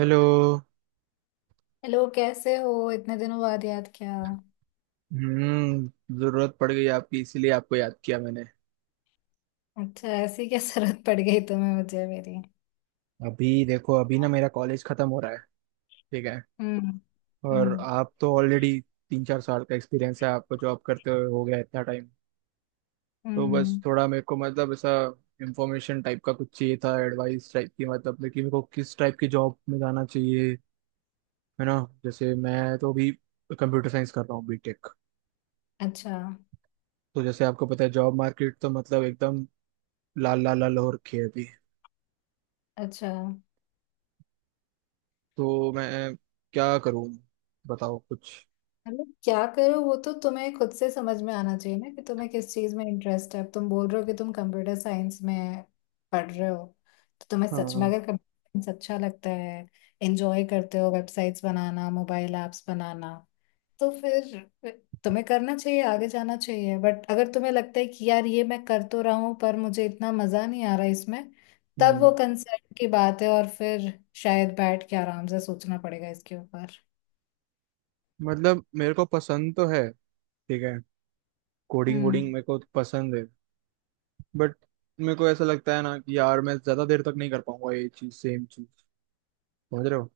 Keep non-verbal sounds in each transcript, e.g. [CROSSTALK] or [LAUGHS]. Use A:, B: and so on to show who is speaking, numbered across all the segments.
A: Hello.
B: Hello. कैसे हो? इतने दिनों बाद याद किया।
A: हम्म। जरूरत पड़ गई आपकी, इसीलिए आपको याद किया मैंने।
B: अच्छा, ऐसी क्या जरूरत पड़ गई तुम्हें? मुझे मेरी।
A: अभी देखो, अभी ना मेरा कॉलेज खत्म हो रहा है। ठीक है।
B: हम्म।
A: और
B: हम्म।
A: आप तो ऑलरेडी 3-4 साल का एक्सपीरियंस है, आपको जॉब करते हुए हो गया इतना टाइम। तो बस
B: हम्म।
A: थोड़ा मेरे को, मतलब ऐसा इंफॉर्मेशन टाइप का कुछ चाहिए था, एडवाइस टाइप की मतलब, लेकिन मेरे को किस टाइप की जॉब में जाना चाहिए, है ना। जैसे मैं तो अभी कंप्यूटर साइंस कर रहा हूँ, बीटेक।
B: अच्छा।
A: तो जैसे आपको पता है जॉब मार्केट तो मतलब एकदम लाल लाल लाल हो रखी है अभी।
B: अच्छा।
A: तो मैं क्या करूँ? बताओ कुछ।
B: मतलब क्या करो, वो तो तुम्हें खुद से समझ में आना चाहिए ना कि तुम्हें किस चीज में इंटरेस्ट है। अब तुम बोल रहे हो कि तुम कंप्यूटर साइंस में पढ़ रहे हो। तो तुम्हें सच में
A: हाँ।
B: अगर कंप्यूटर साइंस अच्छा लगता है, एंजॉय करते हो वेबसाइट्स बनाना, मोबाइल ऐप्स बनाना, तो फिर तुम्हें करना चाहिए, आगे जाना चाहिए। बट अगर तुम्हें लगता है कि यार ये मैं कर तो रहा हूं पर मुझे इतना मजा नहीं आ रहा इसमें, तब
A: हम्म।
B: वो कंसर्न की बात है। और फिर शायद बैठ के आराम से सोचना पड़ेगा इसके ऊपर।
A: मतलब मेरे को पसंद तो है। ठीक है, कोडिंग वोडिंग
B: हम्म।
A: मेरे को पसंद है, बट मेरे को ऐसा लगता है ना कि यार मैं ज्यादा देर तक नहीं कर पाऊंगा ये चीज, सेम चीज। समझ रहे हो?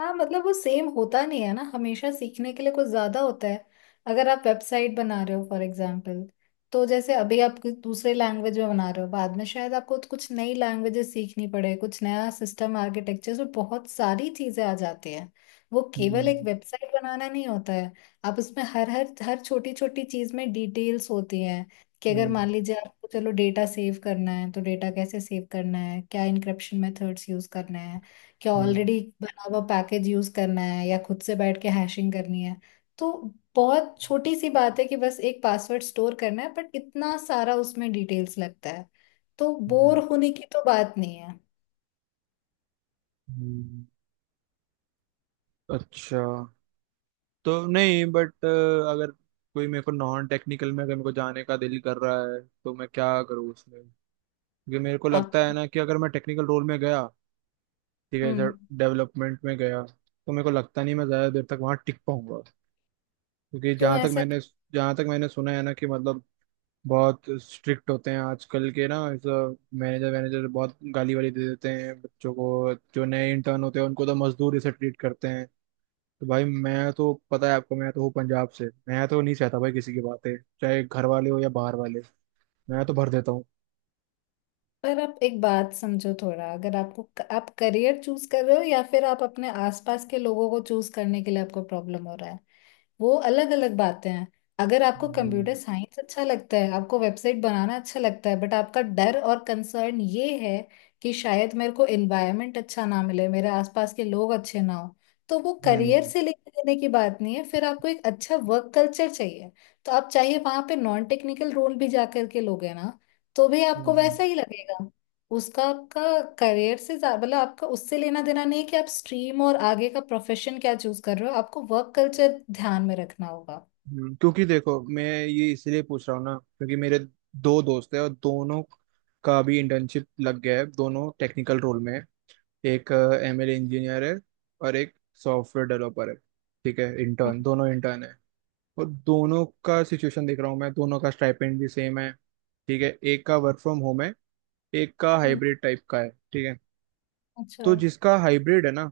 B: हाँ, मतलब वो सेम होता नहीं है ना, हमेशा सीखने के लिए कुछ ज्यादा होता है। अगर आप वेबसाइट बना रहे हो फॉर एग्जाम्पल, तो जैसे अभी आप कुछ दूसरे लैंग्वेज में बना रहे हो, बाद में शायद आपको तो कुछ नई लैंग्वेजेस सीखनी पड़े, कुछ नया सिस्टम आर्किटेक्चर, तो बहुत सारी चीजें आ जाती हैं। वो केवल एक
A: हम्म।
B: वेबसाइट बनाना नहीं होता है। आप उसमें हर हर हर छोटी छोटी चीज में डिटेल्स होती हैं कि अगर
A: हम्म।
B: मान लीजिए आपको चलो डेटा सेव करना है, तो डेटा कैसे सेव करना है, क्या इनक्रिप्शन मेथड्स यूज करना है, क्या ऑलरेडी
A: हम्म।
B: बना हुआ पैकेज यूज करना है या खुद से बैठ के हैशिंग करनी है। तो बहुत छोटी सी बात है कि बस एक पासवर्ड स्टोर करना है, बट इतना सारा उसमें डिटेल्स लगता है। तो बोर
A: हम्म।
B: होने की तो बात नहीं है।
A: हम्म। अच्छा। तो नहीं, बट अगर कोई, मेरे को नॉन टेक्निकल में अगर मेरे को जाने का दिल कर रहा है, तो मैं क्या करूँ उसमें? क्योंकि मेरे को लगता है
B: आपको।
A: ना कि अगर मैं टेक्निकल रोल में गया, ठीक है सर,
B: हम्म।
A: डेवलपमेंट में गया तो मेरे को लगता नहीं मैं ज़्यादा देर तक वहाँ टिक पाऊंगा। क्योंकि
B: क्यों ऐसा?
A: जहाँ तक मैंने सुना है ना कि मतलब, बहुत स्ट्रिक्ट होते हैं आजकल के ना मैनेजर, मैनेजर बहुत गाली वाली दे देते हैं बच्चों को, जो नए इंटर्न होते हैं उनको तो मजदूर से ट्रीट करते हैं। तो भाई मैं तो, पता है आपको, मैं तो हूँ पंजाब से। मैं तो नहीं सहता भाई किसी की बातें, चाहे घर वाले हो या बाहर वाले। मैं तो भर देता हूँ।
B: पर आप एक बात समझो थोड़ा, अगर आपको आप करियर चूज कर रहे हो, या फिर आप अपने आसपास के लोगों को चूज करने के लिए आपको प्रॉब्लम हो रहा है, वो अलग अलग बातें हैं। अगर आपको कंप्यूटर
A: हम्म।
B: साइंस अच्छा लगता है, आपको वेबसाइट बनाना अच्छा लगता है, बट आपका डर और कंसर्न ये है कि शायद मेरे को एनवायरनमेंट अच्छा ना मिले, मेरे आसपास के लोग अच्छे ना हो, तो वो करियर
A: हम्म।
B: से लेकर देने की बात नहीं है। फिर आपको एक अच्छा वर्क कल्चर चाहिए। तो आप चाहिए वहां पे नॉन टेक्निकल रोल भी जा करके लोगे ना, तो भी आपको
A: हम्म।
B: वैसा ही लगेगा। उसका आपका करियर से मतलब आपका उससे लेना देना नहीं है कि आप स्ट्रीम और आगे का प्रोफेशन क्या चूज कर रहे हो, आपको वर्क कल्चर ध्यान में रखना होगा।
A: हम्म। क्योंकि देखो मैं ये इसलिए पूछ रहा हूँ ना, क्योंकि मेरे दो दोस्त हैं और दोनों का भी इंटर्नशिप लग गया है, दोनों टेक्निकल रोल में हैं। एक एमएल इंजीनियर है और एक सॉफ्टवेयर डेवलपर है। ठीक है,
B: हम्म।
A: इंटर्न, दोनों इंटर्न है। और दोनों का सिचुएशन देख रहा हूँ मैं, दोनों का स्टाइपेंड भी सेम है। ठीक है, एक का वर्क फ्रॉम होम है, एक का
B: हम्म।
A: हाइब्रिड टाइप का है। ठीक है।
B: अच्छा।
A: तो जिसका हाइब्रिड है ना,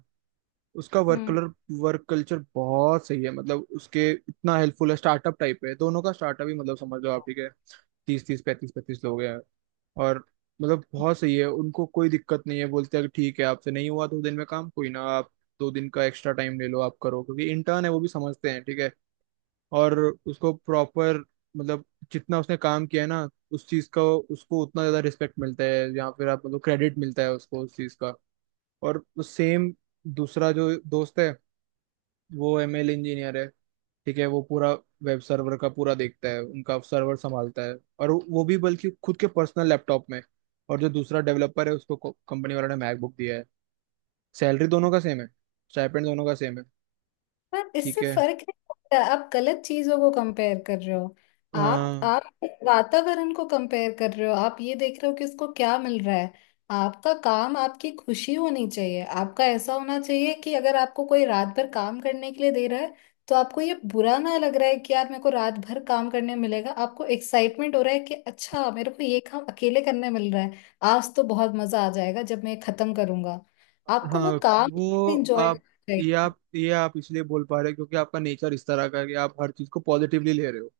A: उसका
B: हम्म।
A: वर्क कल्चर बहुत सही है, मतलब उसके इतना हेल्पफुल है, स्टार्टअप टाइप है, दोनों का स्टार्टअप ही मतलब, समझ लो आप। ठीक है। 30 30 35 35 लोग हैं, और मतलब बहुत सही है, उनको कोई दिक्कत नहीं है। बोलते हैं कि ठीक है, आपसे नहीं हुआ 2 दिन में काम, कोई ना, आप 2 दिन का एक्स्ट्रा टाइम ले लो, आप करो, क्योंकि इंटर्न है, वो भी समझते हैं। ठीक है। और उसको प्रॉपर, मतलब जितना उसने काम किया है ना उस चीज का, उसको उतना ज्यादा रिस्पेक्ट मिलता है या फिर आप मतलब क्रेडिट मिलता है उसको उस चीज का। और सेम, दूसरा जो दोस्त है वो एमएल इंजीनियर है। ठीक है, वो पूरा वेब सर्वर का पूरा देखता है, उनका सर्वर संभालता है, और वो भी बल्कि खुद के पर्सनल लैपटॉप में। और जो दूसरा डेवलपर है उसको कंपनी वालों ने मैकबुक दिया है। सैलरी दोनों का सेम है, स्टाइपेंड दोनों का सेम है।
B: पर
A: ठीक
B: इससे
A: है।
B: फर्क नहीं पड़ता, आप गलत चीजों को कंपेयर कर रहे हो। आप
A: हाँ।
B: आप वातावरण को कंपेयर कर रहे हो, आप ये देख रहे हो कि उसको क्या मिल रहा है। आपका काम आपकी खुशी होनी चाहिए। आपका ऐसा होना चाहिए कि अगर आपको कोई रात भर काम करने के लिए दे रहा है, तो आपको ये बुरा ना लग रहा है कि यार मेरे को रात भर काम करने मिलेगा, आपको एक्साइटमेंट हो रहा है कि अच्छा मेरे को ये काम अकेले करने मिल रहा है, आज तो बहुत मजा आ जाएगा जब मैं ये खत्म करूंगा। आपको
A: हाँ।
B: वो काम
A: वो
B: एंजॉय करना
A: आप ये
B: चाहिए।
A: आप ये आप इसलिए बोल पा रहे हो क्योंकि आपका नेचर इस तरह का है कि आप हर चीज को पॉजिटिवली ले रहे हो।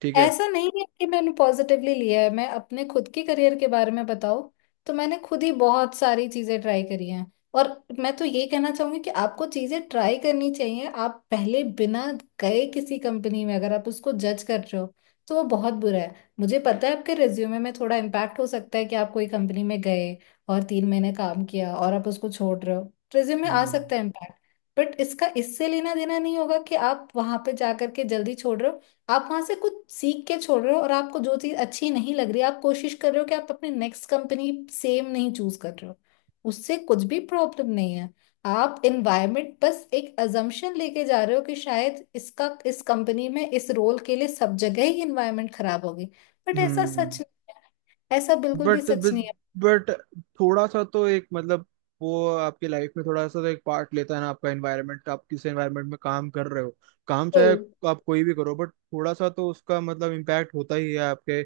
A: ठीक है।
B: ऐसा नहीं है कि मैंने पॉजिटिवली लिया है। मैं अपने खुद के करियर के बारे में बताऊँ, तो मैंने खुद ही बहुत सारी चीज़ें ट्राई करी हैं। और मैं तो ये कहना चाहूंगी कि आपको चीज़ें ट्राई करनी चाहिए। आप पहले बिना गए किसी कंपनी में अगर आप उसको जज कर रहे हो, तो वो बहुत बुरा है। मुझे पता है आपके रिज्यूमे में थोड़ा इम्पैक्ट हो सकता है कि आप कोई कंपनी में गए और 3 महीने काम किया और आप उसको छोड़ रहे हो, रिज्यूमे आ
A: हम्म।
B: सकता है इम्पैक्ट। बट इसका इससे लेना देना नहीं होगा कि आप वहां पे जा करके जल्दी छोड़ रहे हो। आप वहां से कुछ सीख के छोड़ रहे हो और आपको जो चीज अच्छी नहीं लग रही, आप कोशिश कर रहे हो कि आप अपने नेक्स्ट कंपनी सेम नहीं चूज कर रहे हो। उससे कुछ भी प्रॉब्लम नहीं है। आप एनवायरनमेंट बस एक अजम्पशन लेके जा रहे हो कि शायद इसका इस कंपनी में इस रोल के लिए सब जगह ही एनवायरनमेंट खराब होगी। बट ऐसा सच
A: हम्म।
B: नहीं है, ऐसा बिल्कुल भी
A: बट
B: सच नहीं है।
A: बट थोड़ा सा तो एक मतलब, वो आपकी लाइफ में थोड़ा सा तो एक पार्ट लेता है ना आपका एनवायरनमेंट, आप किस एनवायरनमेंट में काम कर रहे हो। काम चाहे
B: बिल्कुल।
A: आप कोई भी करो, बट थोड़ा सा तो उसका मतलब इम्पैक्ट होता ही है आपके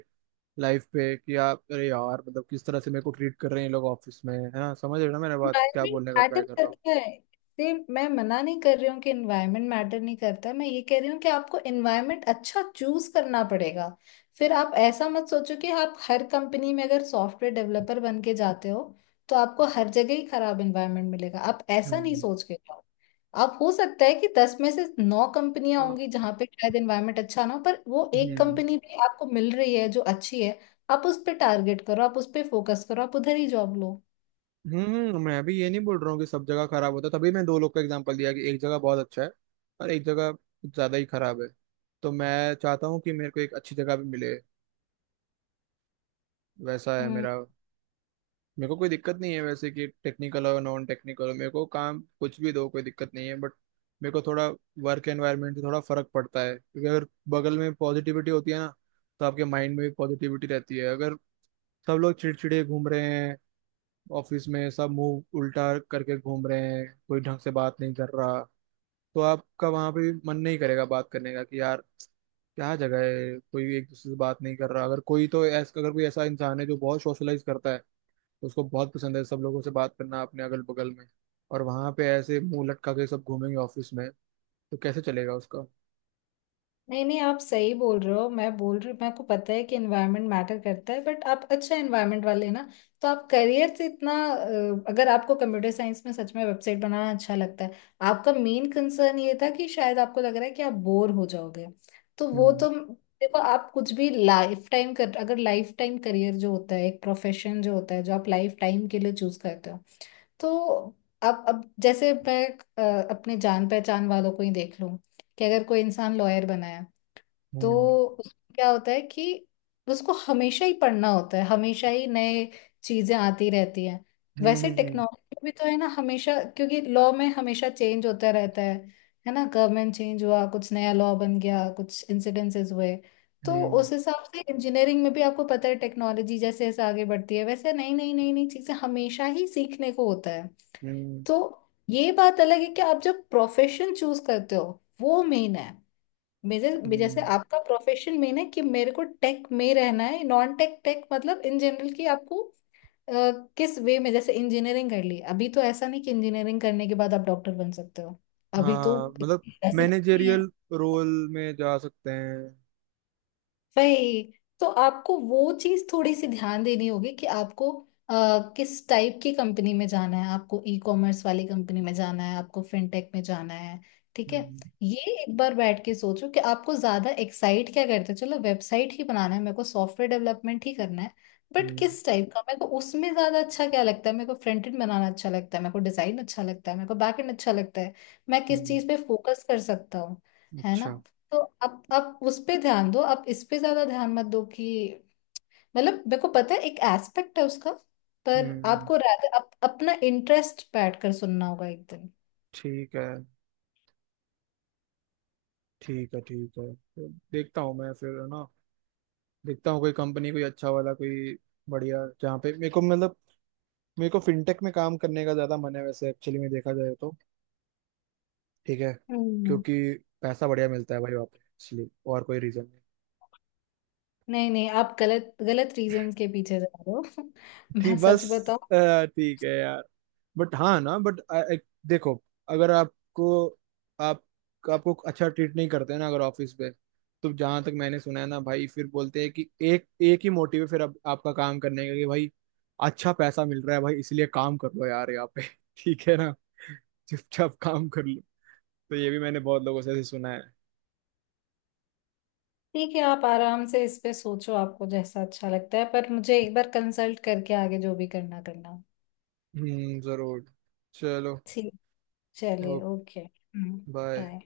A: लाइफ पे कि आप, अरे यार मतलब, किस तरह से मेरे को ट्रीट कर रहे हैं ये लोग ऑफिस में, है ना? समझ रहे हो ना मेरा बात, क्या
B: इन्वायरमेंट
A: बोलने का ट्राई
B: मैटर
A: कर रहा हूँ?
B: करता है, इससे मैं मना नहीं कर रही हूँ कि इन्वायरमेंट मैटर नहीं करता। मैं ये कह रही हूँ कि आपको इन्वायरमेंट अच्छा चूज करना पड़ेगा। फिर आप ऐसा मत सोचो कि आप हर कंपनी में अगर सॉफ्टवेयर डेवलपर बन के जाते हो, तो आपको हर जगह ही खराब इन्वायरमेंट मिलेगा, आप ऐसा नहीं
A: हम्म।
B: सोच के जाओ। आप हो सकता है कि 10 में से 9 कंपनियां होंगी
A: आ-
B: जहां पे शायद इन्वायरमेंट अच्छा ना हो, पर वो एक
A: हम्म।
B: कंपनी भी आपको मिल रही है जो अच्छी है। आप उस पर टारगेट करो, आप उस पर फोकस करो, आप उधर ही जॉब लो।
A: हम्म। मैं अभी ये नहीं बोल रहा हूँ कि सब जगह खराब होता है। तभी मैं दो लोग का एग्जांपल दिया कि एक जगह बहुत अच्छा है और एक जगह कुछ ज्यादा ही खराब है। तो मैं चाहता हूँ कि मेरे को एक अच्छी जगह भी मिले, वैसा है
B: हम्म।
A: मेरा। मेरे को कोई दिक्कत नहीं है वैसे, कि टेक्निकल और नॉन टेक्निकल हो, मेरे को काम कुछ भी दो, कोई दिक्कत नहीं है, बट मेरे को थोड़ा वर्क एनवायरनमेंट से थोड़ा फर्क पड़ता है, क्योंकि अगर बगल में पॉजिटिविटी होती है ना, तो आपके माइंड में भी पॉजिटिविटी रहती है। अगर सब लोग चिड़चिड़े घूम रहे हैं, ऑफिस में सब मुंह उल्टा करके घूम रहे हैं, कोई ढंग से बात नहीं कर रहा, तो आपका वहां पे भी मन नहीं करेगा बात करने का, कि यार क्या जगह है, कोई एक दूसरे से बात नहीं कर रहा। अगर कोई ऐसा इंसान है जो बहुत सोशलाइज करता है, तो उसको बहुत पसंद है सब लोगों से बात करना अपने अगल बगल में, और वहां पे ऐसे मुंह लटका के सब घूमेंगे ऑफिस में, तो कैसे चलेगा उसका?
B: नहीं नहीं, आप सही बोल रहे हो, मैं बोल रही हूँ मेरे को पता है कि एनवायरनमेंट मैटर करता है, बट आप अच्छा एनवायरनमेंट वाले हैं ना। तो आप करियर से इतना अगर आपको कंप्यूटर साइंस में सच में वेबसाइट बनाना अच्छा लगता है, आपका मेन कंसर्न ये था कि शायद आपको लग रहा है कि आप बोर हो जाओगे, तो वो
A: हम्म।
B: तो। देखो, आप कुछ भी लाइफ टाइम कर अगर लाइफ टाइम करियर जो होता है, एक प्रोफेशन जो होता है जो आप लाइफ टाइम के लिए चूज करते हो, तो आप अब जैसे मैं अपने जान पहचान वालों को ही देख लूं कि अगर कोई इंसान लॉयर बना है, तो
A: हम्म।
B: उसमें क्या होता है कि उसको हमेशा ही पढ़ना होता है, हमेशा ही नए चीजें आती रहती हैं।
A: हम्म।
B: वैसे
A: हम्म।
B: टेक्नोलॉजी भी तो है ना हमेशा, क्योंकि लॉ में हमेशा चेंज होता रहता है ना? गवर्नमेंट चेंज हुआ, कुछ नया लॉ बन गया, कुछ इंसिडेंसेस हुए। तो
A: हम्म।
B: उस हिसाब से इंजीनियरिंग में भी आपको पता है, टेक्नोलॉजी जैसे जैसे आगे बढ़ती है, वैसे नई नई नई नई चीजें हमेशा ही सीखने को होता है।
A: हम्म। हम्म।
B: तो ये बात अलग है कि आप जब प्रोफेशन चूज करते हो, वो मेन है। जैसे
A: हम्म।
B: आपका प्रोफेशन मेन है कि मेरे को टेक में रहना है, नॉन टेक, टेक मतलब इन जनरल, कि आपको अ, किस वे में, जैसे इंजीनियरिंग कर ली अभी, तो ऐसा नहीं कि इंजीनियरिंग करने के बाद आप डॉक्टर बन सकते हो। अभी तो
A: हाँ, मतलब
B: ऐसे भी नहीं,
A: मैनेजेरियल रोल में जा सकते हैं।
B: वही। तो आपको वो चीज थोड़ी सी ध्यान देनी होगी कि आपको अ, किस टाइप की कंपनी में जाना है, आपको ई कॉमर्स वाली कंपनी में जाना है, आपको फिनटेक में जाना है। ठीक है।
A: हम्म।
B: ये एक बार बैठ के सोचो कि आपको ज्यादा एक्साइट क्या करते हो, चलो वेबसाइट ही बनाना है, मेरे को सॉफ्टवेयर डेवलपमेंट ही करना है, बट
A: हम्म।
B: किस टाइप का मेरे को उसमें ज्यादा अच्छा क्या लगता है। मेरे को फ्रंट एंड बनाना अच्छा लगता है, मेरे को डिजाइन अच्छा लगता है, मेरे को बैक एंड अच्छा लगता है, मैं
A: हम्म।
B: किस
A: हम्म।
B: चीज पे फोकस कर सकता हूँ, है ना?
A: अच्छा।
B: तो अब उस पे ध्यान दो, आप इस पे ज्यादा ध्यान मत दो कि, मतलब मेरे को पता है एक एस्पेक्ट है उसका, पर
A: हम्म।
B: आपको rather अपना इंटरेस्ट बैठ कर सुनना होगा एक दिन।
A: ठीक है। ठीक है। ठीक है, तो देखता हूँ मैं फिर, है ना। देखता हूँ कोई कंपनी, कोई अच्छा वाला, कोई बढ़िया, जहाँ पे मेरे को मतलब, मेरे को फिनटेक में काम करने का ज्यादा मन है वैसे, एक्चुअली में देखा जाए तो। ठीक है।
B: हम्म।
A: क्योंकि पैसा बढ़िया मिलता है भाई वहाँ पे, इसलिए। और कोई रीजन नहीं।
B: नहीं नहीं, आप गलत गलत रीजन के पीछे जा रहे हो। [LAUGHS] मैं
A: ठीक, बस।
B: सच बताऊं।
A: ठीक है यार। बट हाँ ना, बट देखो, अगर आप आपको अच्छा ट्रीट नहीं करते ना अगर ऑफिस पे, तो जहां तक मैंने सुना है ना भाई, फिर बोलते हैं कि एक एक ही मोटिव है फिर अब आपका काम करने का, कि भाई अच्छा पैसा मिल रहा है भाई, इसलिए काम कर लो यार यहाँ पे, [LAUGHS] ठीक है ना, चुपचाप काम कर लो। तो ये भी मैंने बहुत लोगों से ऐसे सुना है।
B: ठीक है, आप आराम से इस पे सोचो, आपको जैसा अच्छा लगता है, पर मुझे एक बार कंसल्ट करके आगे जो भी करना करना।
A: हम्म, जरूर। चलो।
B: ठीक। चलिए,
A: ओके।
B: ओके। हम्म।
A: बाय।
B: बाय।